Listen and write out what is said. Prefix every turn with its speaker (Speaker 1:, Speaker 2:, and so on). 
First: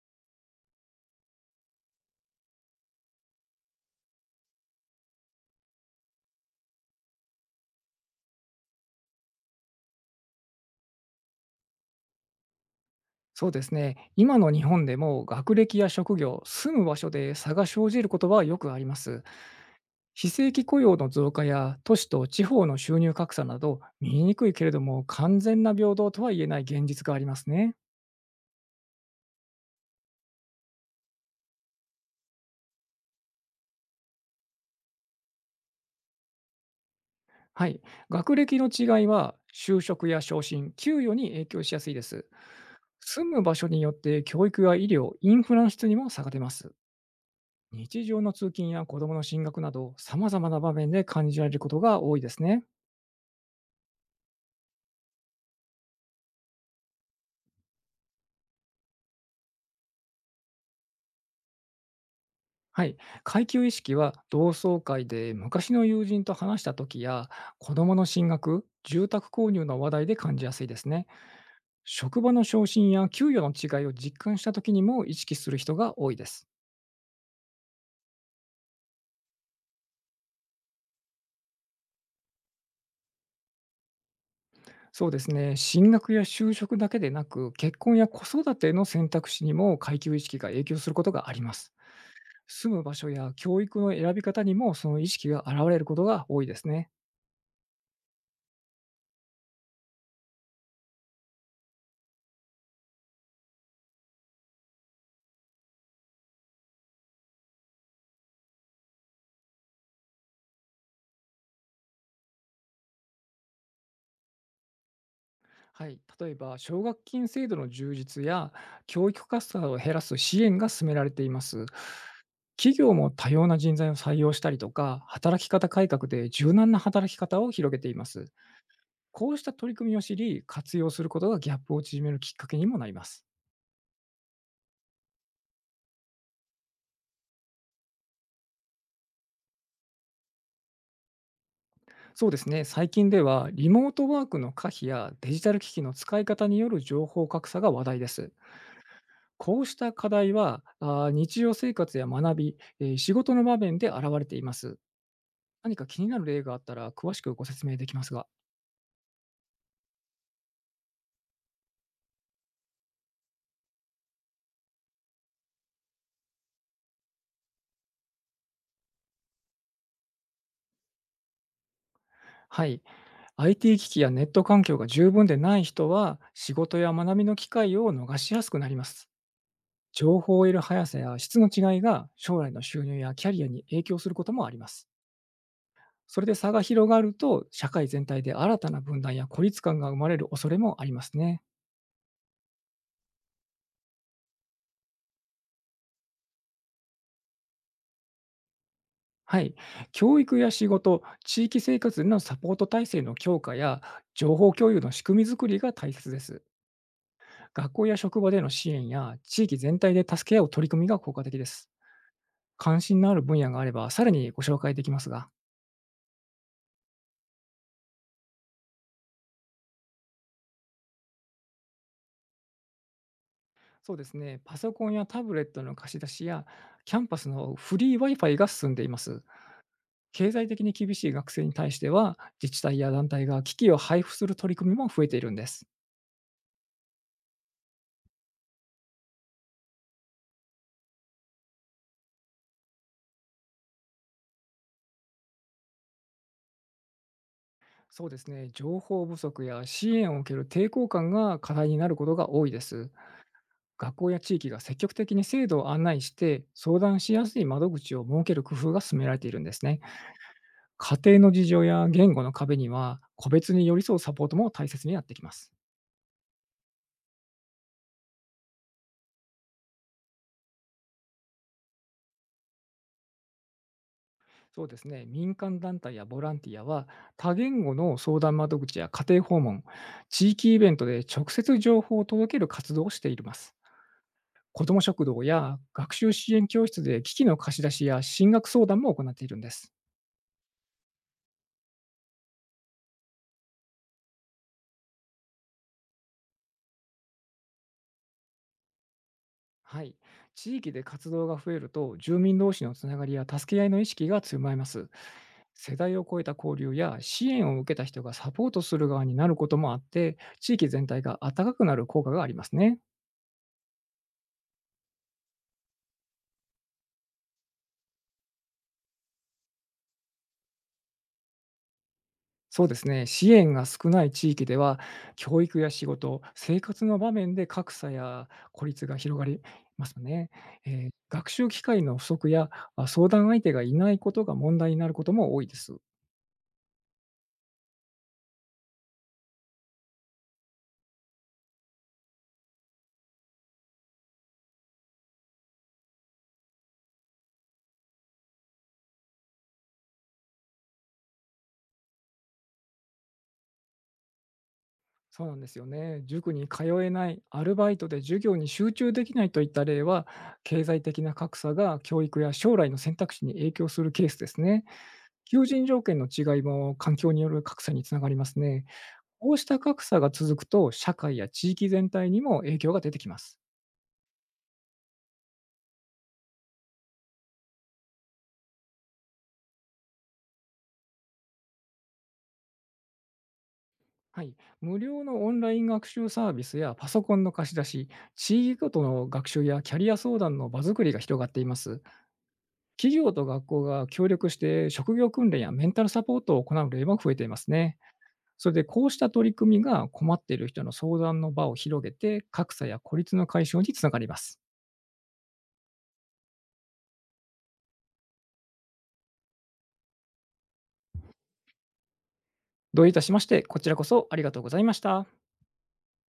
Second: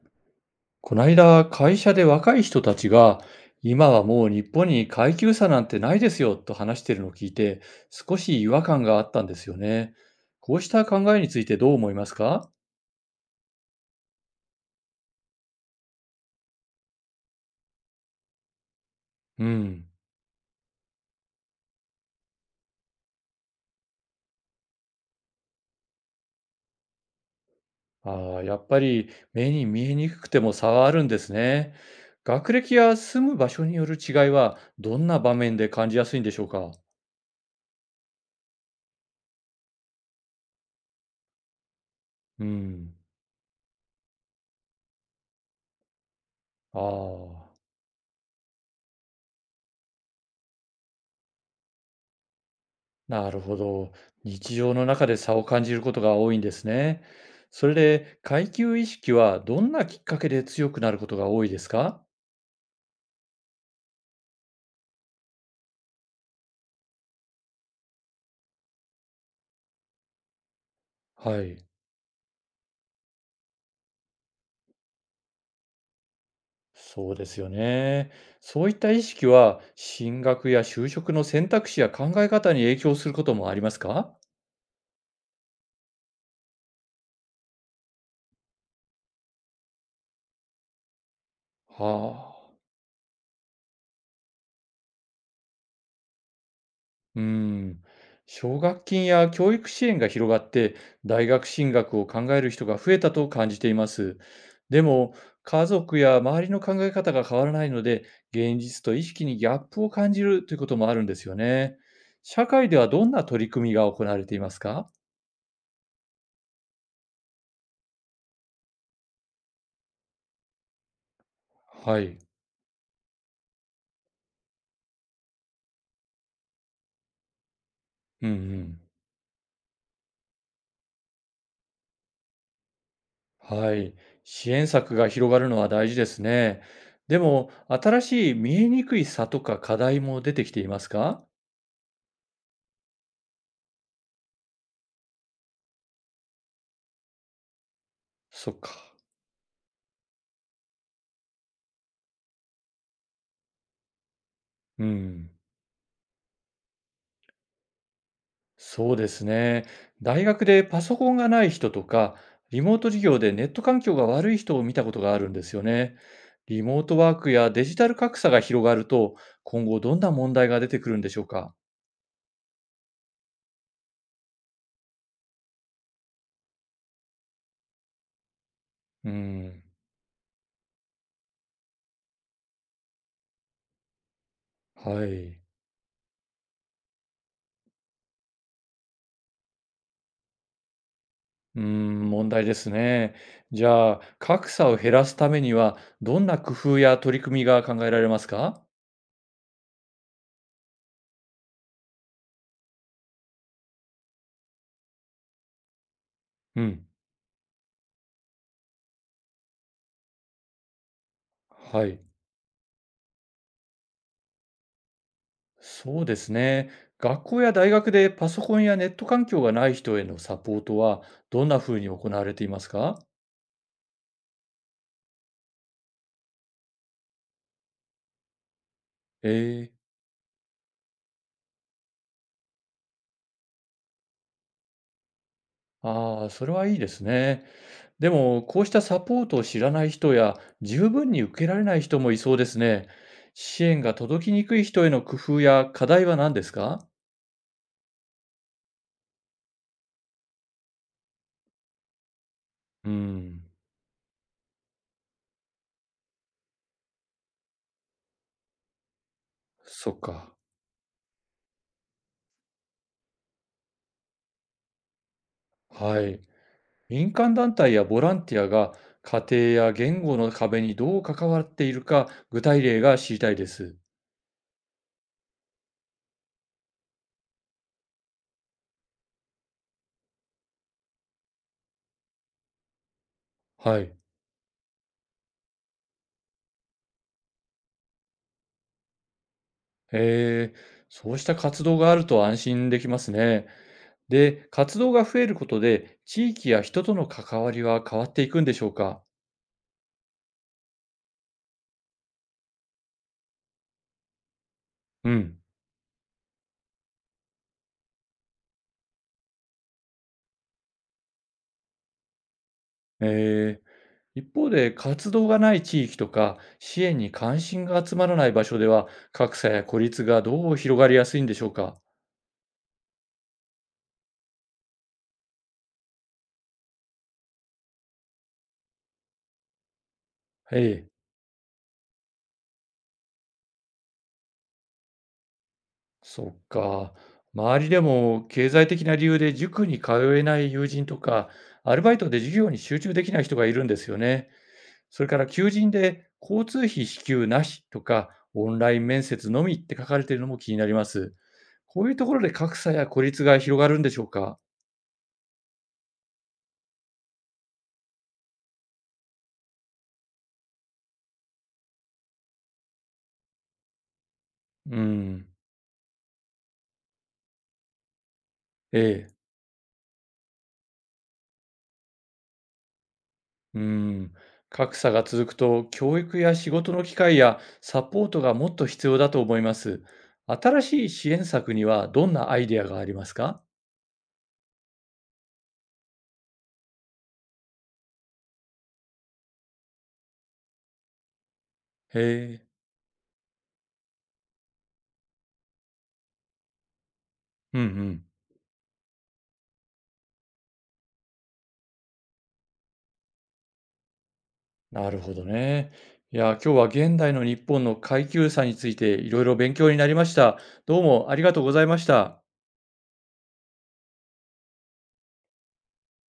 Speaker 1: こないだ会社で若い人たちが今はもう日本に階級差なんてないですよと話しているのを聞いて少し違和感があったんですよね。こうした考えについてどう思いますか？
Speaker 2: そうですね。今の日本でも学歴や職業、住む場所で差が生じることはよくあります。
Speaker 1: うん、
Speaker 2: 非正規雇用の増加や都市と地方の収入格差など、見えにくいけれども完全な平等とは言えない現実がありますね。
Speaker 1: ああ、やっぱり目に見えにくくても差はあるんですね。学歴や住む場所による違いはどんな場面で感じやすいんでしょうか？
Speaker 2: はい。学歴の違いは就職や昇進、給与に影響しやすいです。
Speaker 1: うん、
Speaker 2: 住む場所によって教育や医療、インフラの質にも差が出ます。
Speaker 1: ああ、
Speaker 2: 日常の通勤や子どもの進学など、様々な場面で感じられることが多いですね。
Speaker 1: なるほど。日常の中で差を感じることが多いんですね。それで、階級意識はどんなきっかけで強くなることが多いですか？
Speaker 2: はい、階級意識は同窓会で昔の友人と話した時や、子供の進学、住宅購入の話題で感じやすいですね。
Speaker 1: はい。
Speaker 2: 職場の昇進や給与の違いを実感した時にも意識する人が多いです。
Speaker 1: そうですよね。そういった意識は、進学や就職の選択肢や考え方に影響することもありますか？
Speaker 2: そうですね、進学や就職だけでなく、結婚や子育ての選択肢にも階級意識が影響することがあります。
Speaker 1: はあ。
Speaker 2: 住む場所や教育の選び方にもその意識が現れることが多いですね。
Speaker 1: うーん、奨学金や教育支援が広がって、大学進学を考える人が増えたと感じています。でも、家族や周りの考え方が変わらないので、現実と意識にギャップを感じるということもあるんですよね。社会ではどんな取り組みが行われていますか？
Speaker 2: はい、例えば奨学金制度の充実や教育格差を減らす支援が進められています。
Speaker 1: はい。
Speaker 2: 企業も多様な人材を採用したりとか、働き方改革で柔軟な働き方を広げています。
Speaker 1: うんうん。
Speaker 2: こうした取り組みを知り、活用することがギャップを縮めるきっかけにもなります。
Speaker 1: はい。支援策が広がるのは大事ですね。でも、新しい見えにくい差とか課題も出てきていますか？
Speaker 2: そうですね、最近ではリモートワークの可否やデジタル機器の使い方による情報格差が話題です。
Speaker 1: そっか。
Speaker 2: こうした課題は、日常生活や学び、仕事の場面で現れています。
Speaker 1: うん。
Speaker 2: 何か気になる例があったら詳しくご説明できますが。
Speaker 1: そうですね。大学でパソコンがない人とか、リモート授業でネット環境が悪い人を見たことがあるんですよね。リモートワークやデジタル格差が広がると、今後どんな問題が出てくるんでしょうか？
Speaker 2: はい。IT 機器やネット環境が十分でない人は、仕事や学びの機会を逃しやすくなります。
Speaker 1: うん。
Speaker 2: 情報を得る速さや質の違いが将来の収入やキャリアに影響することもあります。
Speaker 1: はい。
Speaker 2: それで差が広がると、社会全体で新たな分断や孤立感が生まれる恐れもありますね。
Speaker 1: うーん、問題ですね。じゃあ、格差を減らすためには、どんな工夫や取り組みが考えられますか？
Speaker 2: はい。教育や仕事、地域生活でのサポート体制の強化や、情報共有の仕組みづくりが大切です。
Speaker 1: うん。
Speaker 2: 学校や職場での支援や、地域全体で助け合う取り組みが効果的です。
Speaker 1: はい。
Speaker 2: 関心のある分野があれば、さらにご紹介できますが、
Speaker 1: そうですね。学校や大学でパソコンやネット環境がない人へのサポートはどんなふうに行われていますか？
Speaker 2: そうですね、パソコンやタブレットの貸し出しや、キャンパスのフリー Wi-Fi が進んでいます。
Speaker 1: ええ。
Speaker 2: 経済的に厳しい学生に対しては、自治体や団体が機器を配布する取り組みも増えているんです。
Speaker 1: ああ、それはいいですね。でも、こうしたサポートを知らない人や十分に受けられない人もいそうですね。支援が届きにくい人への工夫や課題は何ですか？
Speaker 2: そうですね、情報不足や支援を受ける抵抗感が課題になることが多いです。
Speaker 1: うん、
Speaker 2: 学校や地域が積極的に制度を案内して、相談しやすい窓口を設ける工夫が進められているんですね。
Speaker 1: そっか。
Speaker 2: 家庭の事情や言語の壁には個別に寄り添うサポートも大切になってきます。
Speaker 1: はい。民間団体やボランティアが家庭や言語の壁にどう関わっているか具体例が知りたいです。
Speaker 2: そうですね、民間団体やボランティアは多言語の相談窓口や家庭訪問、地域イベントで直接情報を届ける活動をしています。
Speaker 1: はい。
Speaker 2: 子ども食堂や学習支援教室で機器の貸し出しや進学相談も行っているんです。
Speaker 1: へえ、そうした活動があると安心できますね。で、活動が増えることで、地域や人との関わりは変わっていくんでしょうか？
Speaker 2: はい。地域で活動が増えると、住民同士のつながりや助け合いの意識が強まります。
Speaker 1: うん。
Speaker 2: 世代を超えた交流や、支援を受けた人がサポートする側になることもあって、地域全体が温かくなる効果がありますね。
Speaker 1: え一方で、活動がない地域とか、支援に関心が集まらない場所では、格差や孤立がどう広がりやすいんでしょうか？
Speaker 2: そうですね。支援が少ない地域では、教育や仕事、生活の場面で格差や孤立が広がりますよね。
Speaker 1: ええ、
Speaker 2: 学習機会の不足や、相談相手がいないことが問題になることも多いです。
Speaker 1: そっか。周りでも、経済的な理由で塾に通えない友人とか、アルバイトで授業に集中できない人がいるんですよね。それから求人で交通費支給なしとか、オンライン面接のみって書かれているのも気になります。こういうところで格差や孤立が広がるんでしょうか？
Speaker 2: そうなんですよね。塾に通えない、アルバイトで授業に集中できないといった例は、経済的な格差が教育や将来の選択肢に影響するケースですね。
Speaker 1: うーん。
Speaker 2: 求人条件の違いも環境による格差につながりますね。
Speaker 1: ええ。
Speaker 2: こうした格差が続くと、社会や地域全体にも影響が出てきます。
Speaker 1: うん。格差が続くと、教育や仕事の機会やサポートがもっと必要だと思います。新しい支援策にはどんなアイデアがありますか？
Speaker 2: はい、無料のオンライン学習サービスやパソコンの貸し出し、地域ごとの学習やキャリア相談の場作りが広がっています。
Speaker 1: へえ。
Speaker 2: 企業と学校が協力して職業訓練やメンタルサポートを行う例も増えています
Speaker 1: うんう
Speaker 2: ね。
Speaker 1: ん。
Speaker 2: それで、こうした取り組みが困っている人の相談の場を広げて、格差や孤立の解消につながります。
Speaker 1: なるほどね。いや、今日は現代の日本の階級差についていろいろ勉強になりました。どうもありがとうございました。
Speaker 2: どういたしまして、こちらこそありがとうございました。